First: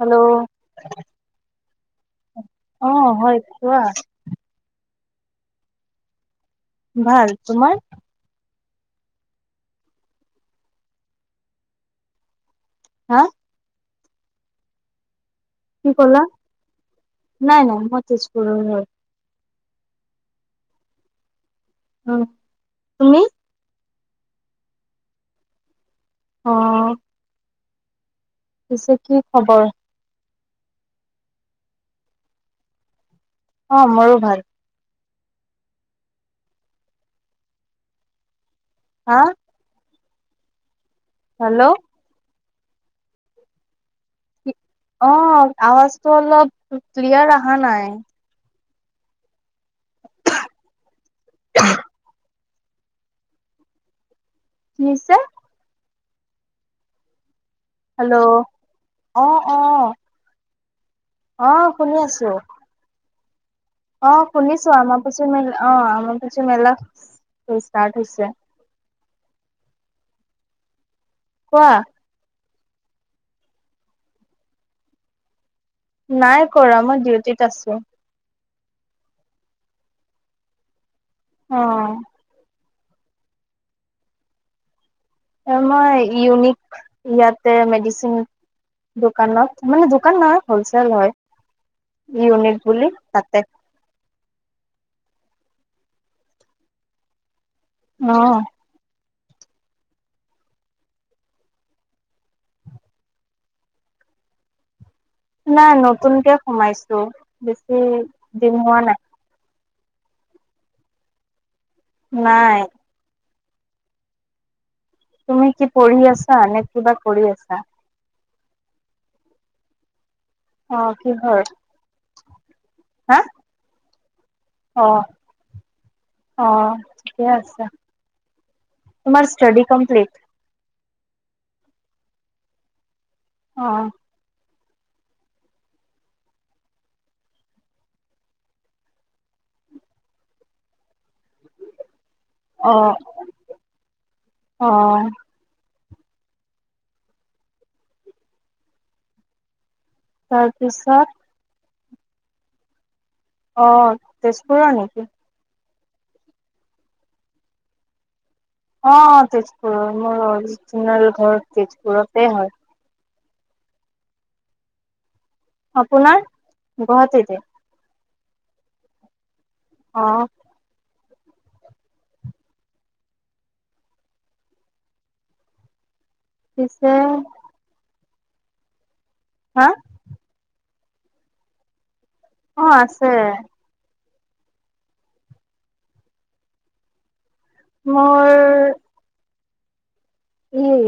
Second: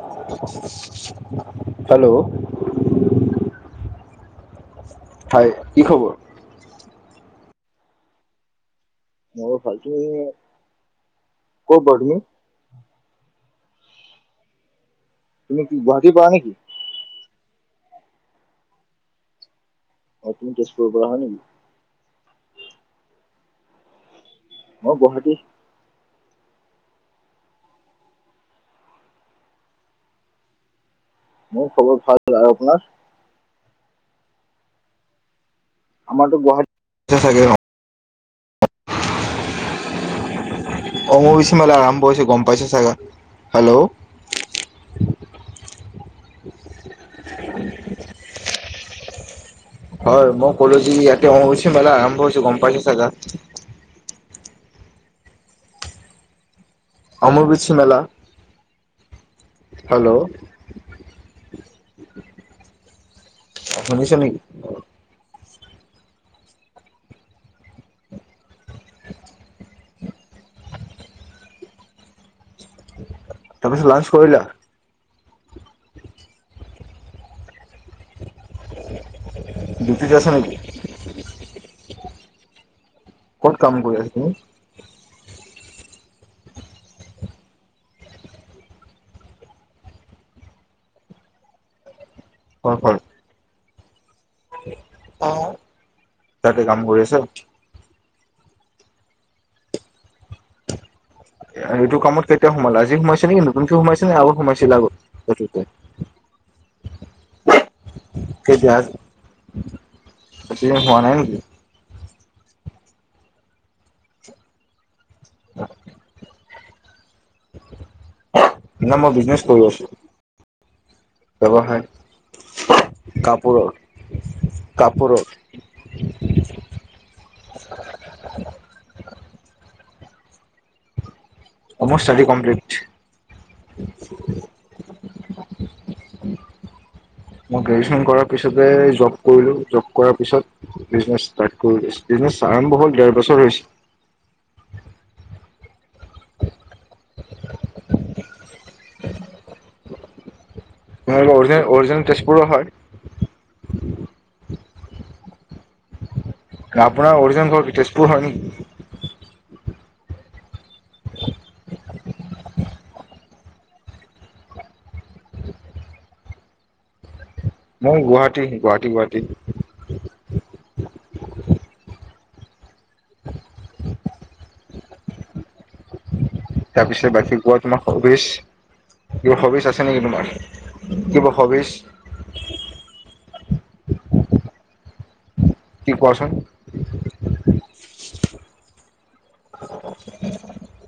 Hello hello অ হয় কোৱা হয় কি খবৰ ভাল তোমাৰ মোৰো ভাল তুমি কৰপৰা তুমি হা তুমি কি গুৱাহাটী ক'লা পাৰা নেকি নাই নহয় মই তেজপুৰৰ হয় অ তুমি তেজপুৰৰ পৰা হয় নেকি অ তুমি মই গুৱাহাটীৰ অ পিছে কি খবৰ মোৰ খবৰ ভাল আৰু আপোনাৰ অ মোৰো ভাল আমাৰটো গুৱাহাটীতে থাকে হা অম্বোবাছি হেল্ল' মেলা আৰম্ভ হৈছে গম পাইছা চাগে হেল্ল' অ আৱাজটো অলপ ক্লিয়াৰ অহা নাই হয় মই কলো যে ইয়াতে অম্বোবাছি মেলা আৰম্ভ হৈছে গম পাইচে চাগে। কি কৈছে। অ মোৰ বি। হেল্ল' অহ অহ হেল্ল' অহ শুনি আছো। অ শুনিছা নেকি? শুনিছো আমাৰ পচোন মান। অ আমাৰ পছ মেলা ষ্টাৰ্ট হৈছে। কোৱা। তাৰপাছত লাঞ্চ কৰিলা? নাই কৰা। মই ডিউটিত আছো। ডিউটিত আছা নেকি? অ। ক'ত কাম কৰি আছে? আ মই ইউনিক ইয়াতে মেডিচিন দোকানত মানে দোকান নহয় হলচেল হয়। ইউনিট বুলি তাতে। অহ তাতে কাম কৰি আছা? অহ। এইটো কামত কেতিয়া সোমালা? আজি সোমাইছা নেকি? নতুনকৈ সোমাইছে নে আ আগত সোমাইছিলা আগ নাই নতুনকে সোমাইছো। বেছি দিন হোৱা নাই। বেছিদিন হোৱা নাই নেকি? নাই। তুমি কি পঢ়ি আছা নে কি? কিবা কৰি আছা? ন মই বিজনেচ কৰি আছো। অ কিহৰ? ব্যৱসায় কাপোৰৰ আহ কাপোৰৰ অ অ ঠিকে আছে। তোমাৰ ষ্টাডী কমপ্লিট? অ মোৰ ষ্টাডী কমপ্লিট। অ [inaudible] মই গ্ৰেজুৱেচন কৰাৰ পিছতে জব কৰিলো জব কৰাৰ পিছত বিজনেছ ষ্টাৰ্ট কৰিছিলো। বিজনেচ অ আৰম্ভ হল দেৰ বছৰ হৈছে। অ [inaudible] হয়। দুছাত আপোনালোকৰ অৰিজিনেল অৰিজিনেল তেজপুৰৰ হয়। অ তেজপুৰৰ নেকি? আপোনাৰ অৰিজিনেল ঘৰ কি তেজপুৰ হয় নেকি? অ তেজপুৰৰ। মোৰ অৰিজিনেল ঘৰ তেজপুৰতে হয়। অপোনাৰ গুৱাহাটীতে? মোৰ গুৱাহাটী, গুৱাহাটী। গুৱাহাটী। অ [unintelligible] তাৰ পিছে পিছত বাকী কোৱা তোমাক স ৱিছ কিবা হা হবিচ আছে নেকি তোমাৰ? কিবা হবিচ? অ আছে। কি কোৱাচোন? মোৰ সেই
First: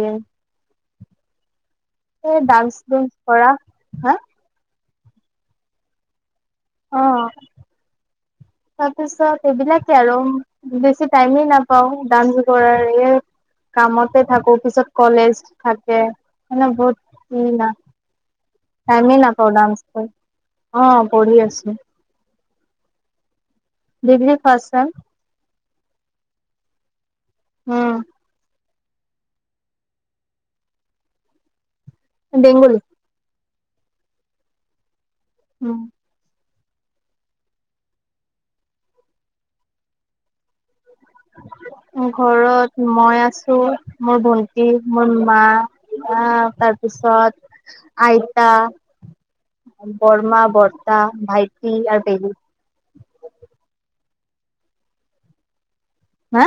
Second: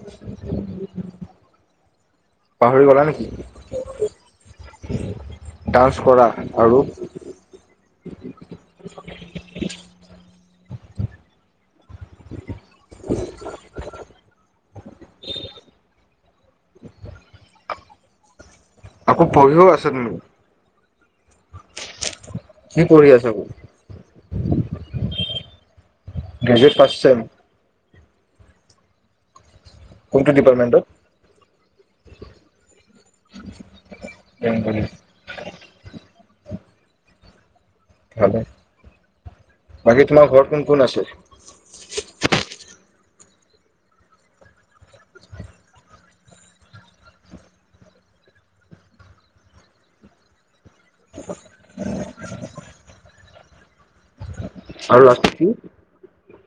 ডান্স পাহৰি গলা ডুন্স নেকি কৰা, হা? ডান্স কৰা আৰু অ তাৰপিছত এইবিলাকে আৰু বেছি টাইমে নাপ পাও ডান্স কৰাৰ এই কামতে থাকো পিছত কলেজ থাকে, মানে বহুত ইমান টাইমেই আকৌ নাপাও পঢ়িও ডান্স আছা তুমি অ পঢ়ি আছো। কি পঢ়ি আছা degree first sem. Graduate first sem উম। কোনটো ডিপাৰ্টমেণ্টত? বেংগলী। বেংগলী উম ভালে, বাকী তোমাৰ ঘৰত কোন কোন আছে? ঘৰত মই মোৰ ভন্টি, মোৰ মা, বা তাৰপিছত আইতা, বৰমা বৰ তা, ভাইটি আৰু পেহী আৰু ৰাখি হা?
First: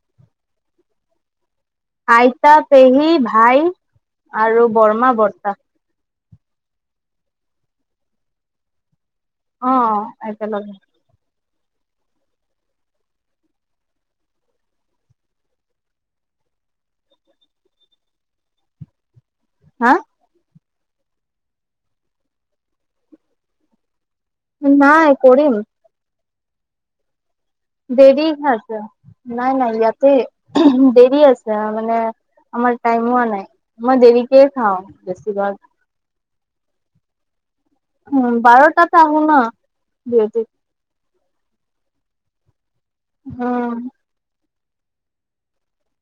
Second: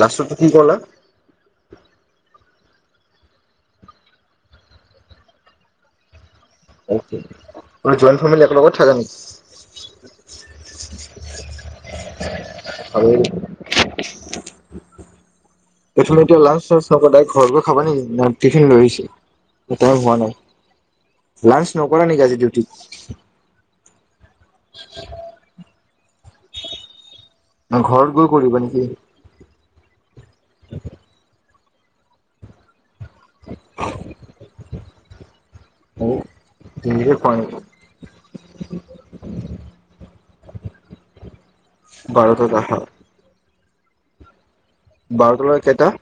লাষ্টটো কি কলা? আইতা, পেহী, ভাই আৰু বৰমা, বৰ্তা। জইণ্ট ফেমিলি একে লগত থাকা। অ একেলগে। আৰু একচুৱেলি এতিয়া লাঞ্চ ডাৰেক্ট ঘৰ গৈ খাবা নেকি টিফিন লৈ আহিছে হা এতিয়াও হোৱা নাই। লাঞ্চ নকৰা নেকি আজি ডিউটি নাই, কৰিম। না ঘৰত দেৰি গৈ কৰিবা নেকি আছে, নাই নাই। ইয়াতে দেৰি আছে। মানে আমাৰ টাইম হোৱা নাই, মই দেৰিকে খাওঁ বেছি ভাগ- কিহে পাই উম! বাৰটাত আহোঁ ন [unintelligible] বাৰটাত আহা? উম! বাৰটাৰ লৈকে কেইটা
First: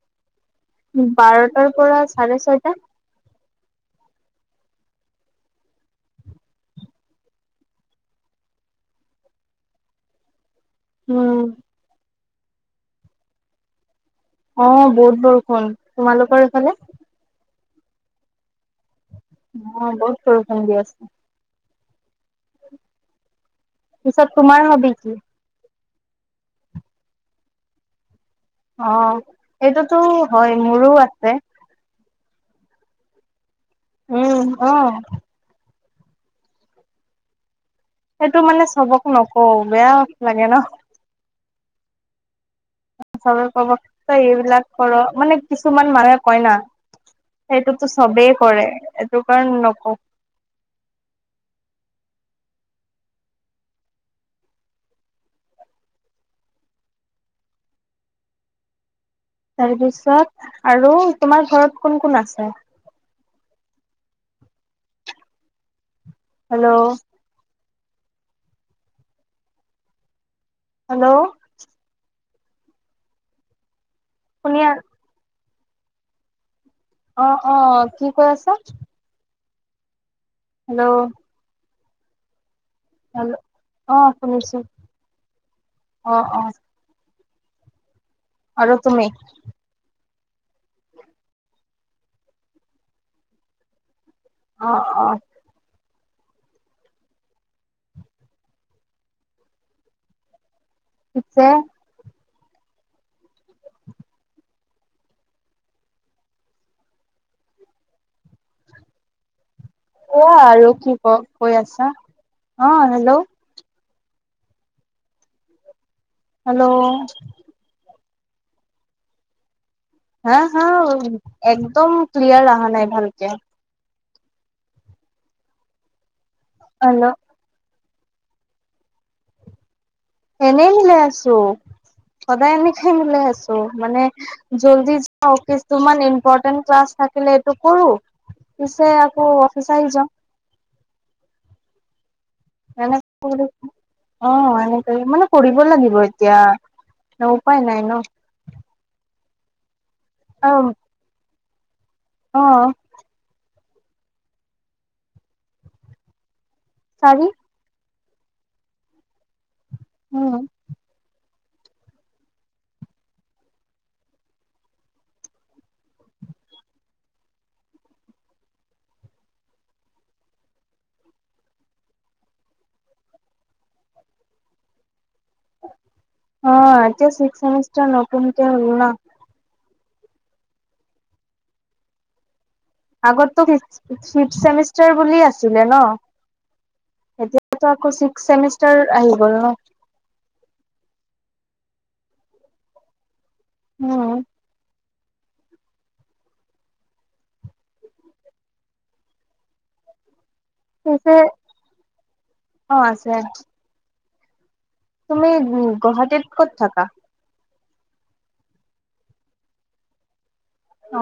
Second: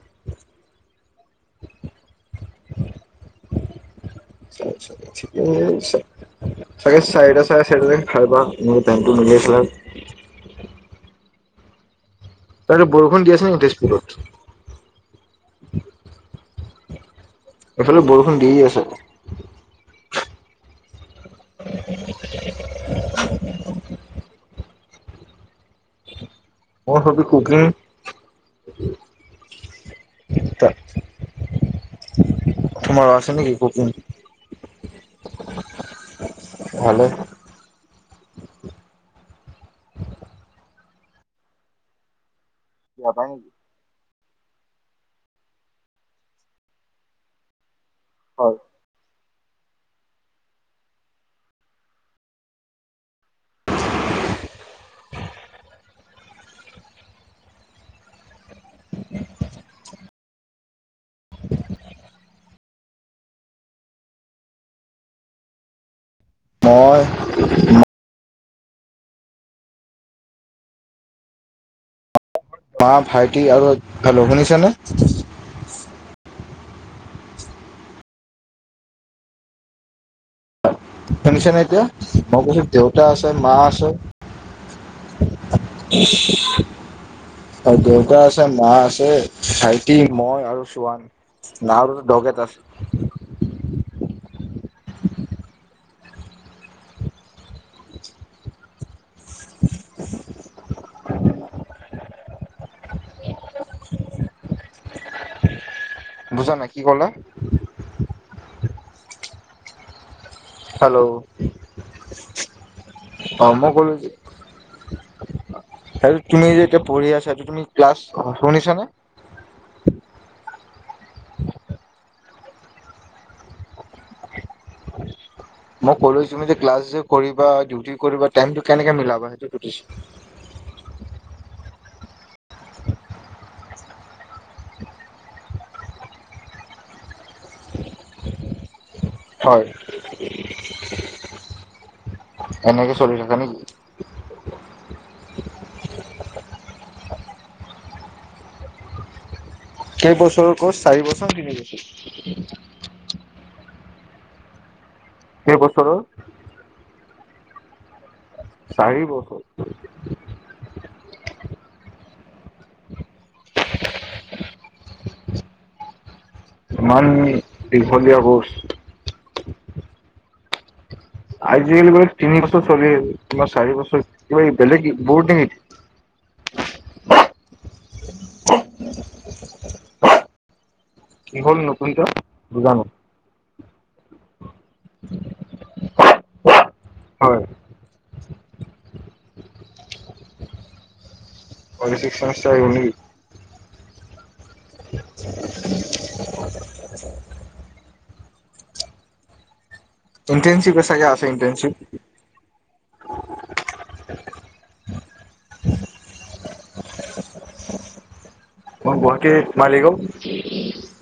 বাৰটাৰ পৰা চাৰে ছয়টা চাগে চাৰিটা, চাৰেচাৰিটা খাই [unintelligible] মোৰ কামটো মিলি আছিলে। উম। তাকেতো বৰষুণ দি আছে নেকি তেজপুৰত? অ, বহুত বৰষুণ। তোমালোকৰ এইফালে? এইফালেও বৰষুণ দিয়ে আছে। অ বহুত বৰষুণ দি আছে [inaudible] পিছে তোমাৰ হবি কি? মোৰ হবি কুকিং অ সেইটোতো হয়, মোৰো আছে। তোমাৰ আছে নেকি কত? উম, অ। ভালেই। সেইটো মানে চবক নকওঁ বেয়া লাগে ন যাবাই চবে নেকি কব ত‌ই এইবিলাক কৰ, মানে কিছুমান মানুহে কয় না। সেইটো তো চবেই হয় কৰে। সেইটো কাৰণে নকওঁ। [inaudible] তাৰপিছত আৰু? তোমাৰ ঘৰত কোন-কোন আছে? [inaudible] হেল্ল' মই [unintelligible] হেল্ল' মা, ভাইটি আৰু হেল্ল', শুনি শুনিছানে? অ-অ কি কৈ আছা? হেল্ল' [unintelligible] শুনিছানে এতিয়া? মই কৈছোঁ দেউতা আছে, হেল্ল' মা আছে। অ শুনিছো অ অ হয় দেই। দেউতা আছে, মা আৰু তুমি আছে, ভাইটি মই আৰু চুৱান আৰু দগ এটা অ-অ। [inaudible] পিছে বুজা নাই, কি ক'লা? কোৱা আৰু কি ক হেল্ল' কৈ আছা। অ হেল্ল'। [inaudible] সেইটোৱে যে হেল্ল' এতিয়া পঢ়ি আছা যে তুমি ক্লাছ অ শুনিছানে? হা হা একদম ক্লিয়াৰ অহা নাই ভালকে। মই কলো যে তুমি যে ক্লাছ যে হেল্ল' কৰিবা ডিউটি কৰিব টাইমটো কেনেকে মিলাব সেইটো সুধিছো এনেই মিলাই আছো। সদায় এনেকে মিলাই আছো মানে জল্দি যাও কিছুমান ইম্পৰ্টে ক্লাছ থাকিলে এইটো কৰো পিছে আকৌ হয় অফিচ আহি যাওঁ। [unintelligible] চলি থাকা নে নেকি অ এনেক মানে কৰিব লাগিব এতিয়া উপায় নাই ন [unintelligible] কেইবছৰৰ আৰু কচ চাৰিছৰ তিনি বছৰ [inaudible] অ অহ কে বছৰৰ চাৰি চাৰি বছৰ উম ইমান দীঘলীয়া বোত আজিকালি বোলে তিনি বছৰ চলি তোমাৰ চাৰি বছৰ কিবা বেলেগ বৰ্ড নে অ এতিয়া সিক্স চেমিষ্টাৰ নতুনকে হল ন! কি হল নতুনকে? আগত তো ফিক ফিক্সচিপ চেমিছ বুলি আছিলে ন, হয় এতিয়াতো আকৌ চেমিষ্টাৰ আহি গল ন কলিছিক মাষ্টাৰ আহিব নেকি? উম [unintelligible] ইটেনশিপ ক চাগে পিছে আছে ইণ্টেনশিপ অ আছে [unintelligible] তুমি গুৱাহাটীত ক'ত থাকা? অ গুৱাহাটী মালি গাঁও। অ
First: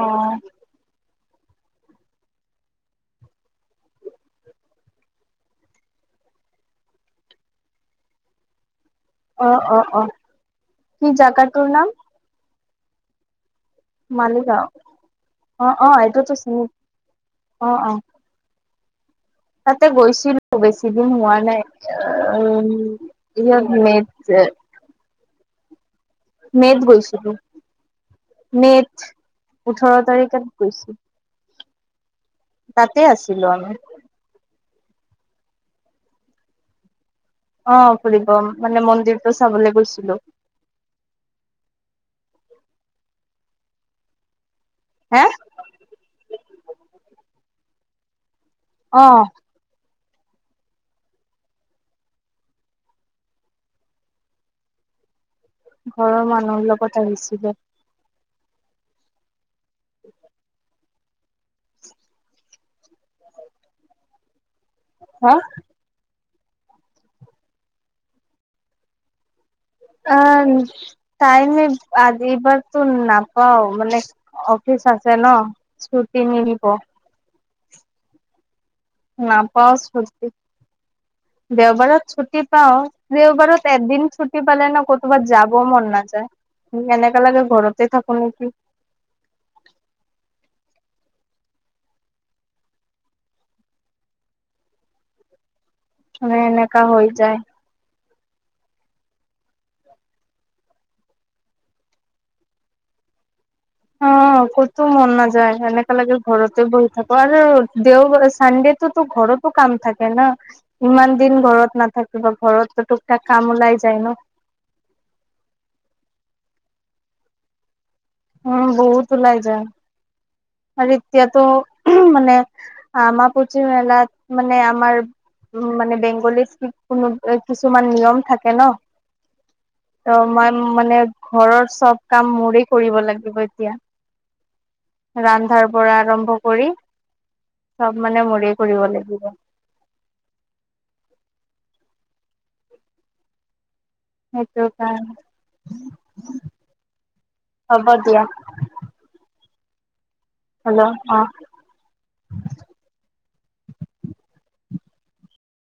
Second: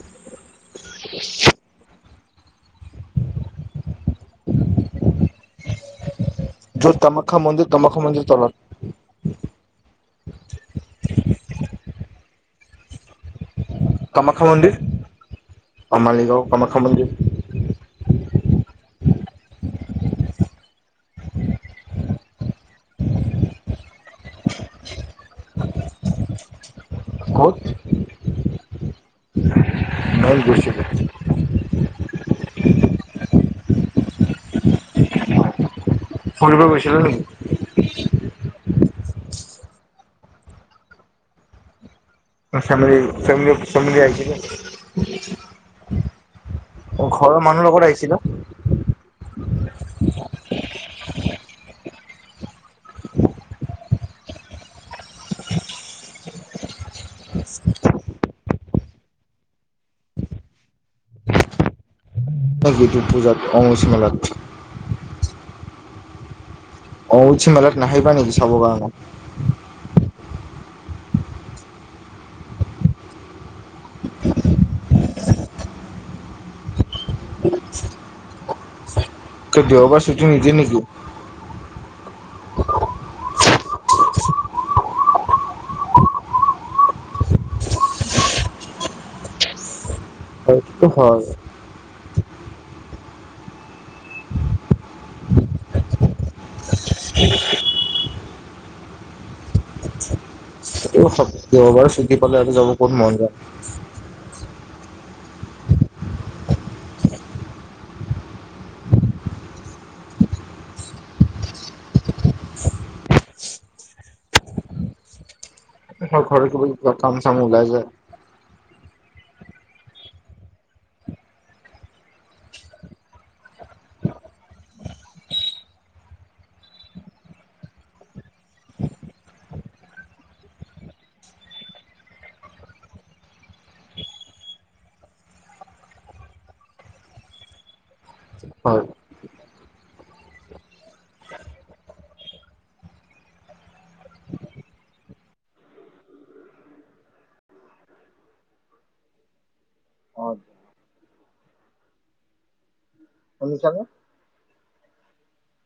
[unintelligible] য তমখ্যা মন্দিৰ তমখ্যা মন্দিৰ তলত। অ অ অ, কি জাগা তোৰ নাম? মালি কামাখ্যা গাঁও। মন্দিৰ অ অ এইটোতো মালিগাঁও চিনি কামাখ্যা মন্দিৰ অ অ তাতে গৈছিলো বেছি দিন হোৱা নাই আ উ ইমে মেত যে মেত গৈছিলো ক'ত মেত ওঠৰত মই তাৰিখত গৈছিলো গৈছো। তাতে আছিলো আমি পঢ়িবলে গৈছিল নেকি আহ ফুৰিব মানে মন্দিৰটো চাবলে গৈছিলো চাম চামল আহাইছিল [unintelligible] হে ঘৰৰ মানুহৰ লগত আহিছিলে অ ঘৰৰ মানুহ লগত আহিছিলে [inaudible] গীটো পূজাত অংগচু মেলাত [unintelligible] হা অ উচি মেলাত নাহিবা নেকি চাব কাৰণে অ তাইমে আজিপাটো নাপাওঁ মানে অফিচ আছে ন ছুটি নিদিব [unintelligible] কিয় নাপাওঁ দেওবাৰ ছুটি নিদিয়ে নেকি? দেওবাৰত চু তি পাও দেওবাৰত এদিন ছুটি পালে ন ক'তোবাত যাব মন নাযায় এনেকা লাগে ঘৰতে থাকো নেকি [unintelligible] সেইটো হয় এ এনেকা হৈ যায় সেইটো হ দেওবাৰ চুটি পালে আৰু যাব ক'ত মন যায় অ কতোও মন নাযায় এনেকা লাগে ঘৰতে বহি থাকো আৰু দেওবাৰে চানডেতেতো ঘৰতো কাম থাকে ন ইমান দিন ঘৰত নাথাকো ত বা ঘৰতো টুক তাক কাম ওলাই যায় ন [unintelligible] অ ঘৰৰ কিবা কিবি কাম চাম চাম ওলাই যায় উ বহুত ওলাই যায় আৰু এতিয়াতো মানে আমাৰ পচি মেলাত মানে আমাৰ উ মানে বেংগলীত কোনো কিছুমান নিয়ম থাকে ন ত মই মানে ঘৰৰ চব কাম মৰিক [unintelligible] কৰিব লাগিব এতিয়া ৰান্ধাৰ পৰা আৰম্ভ কৰি চব মানে মৰিৰ হয়। কৰিব লাগিব সেইটো কাৰণ হব দিয়া অ' হলো অ শুনিছানে?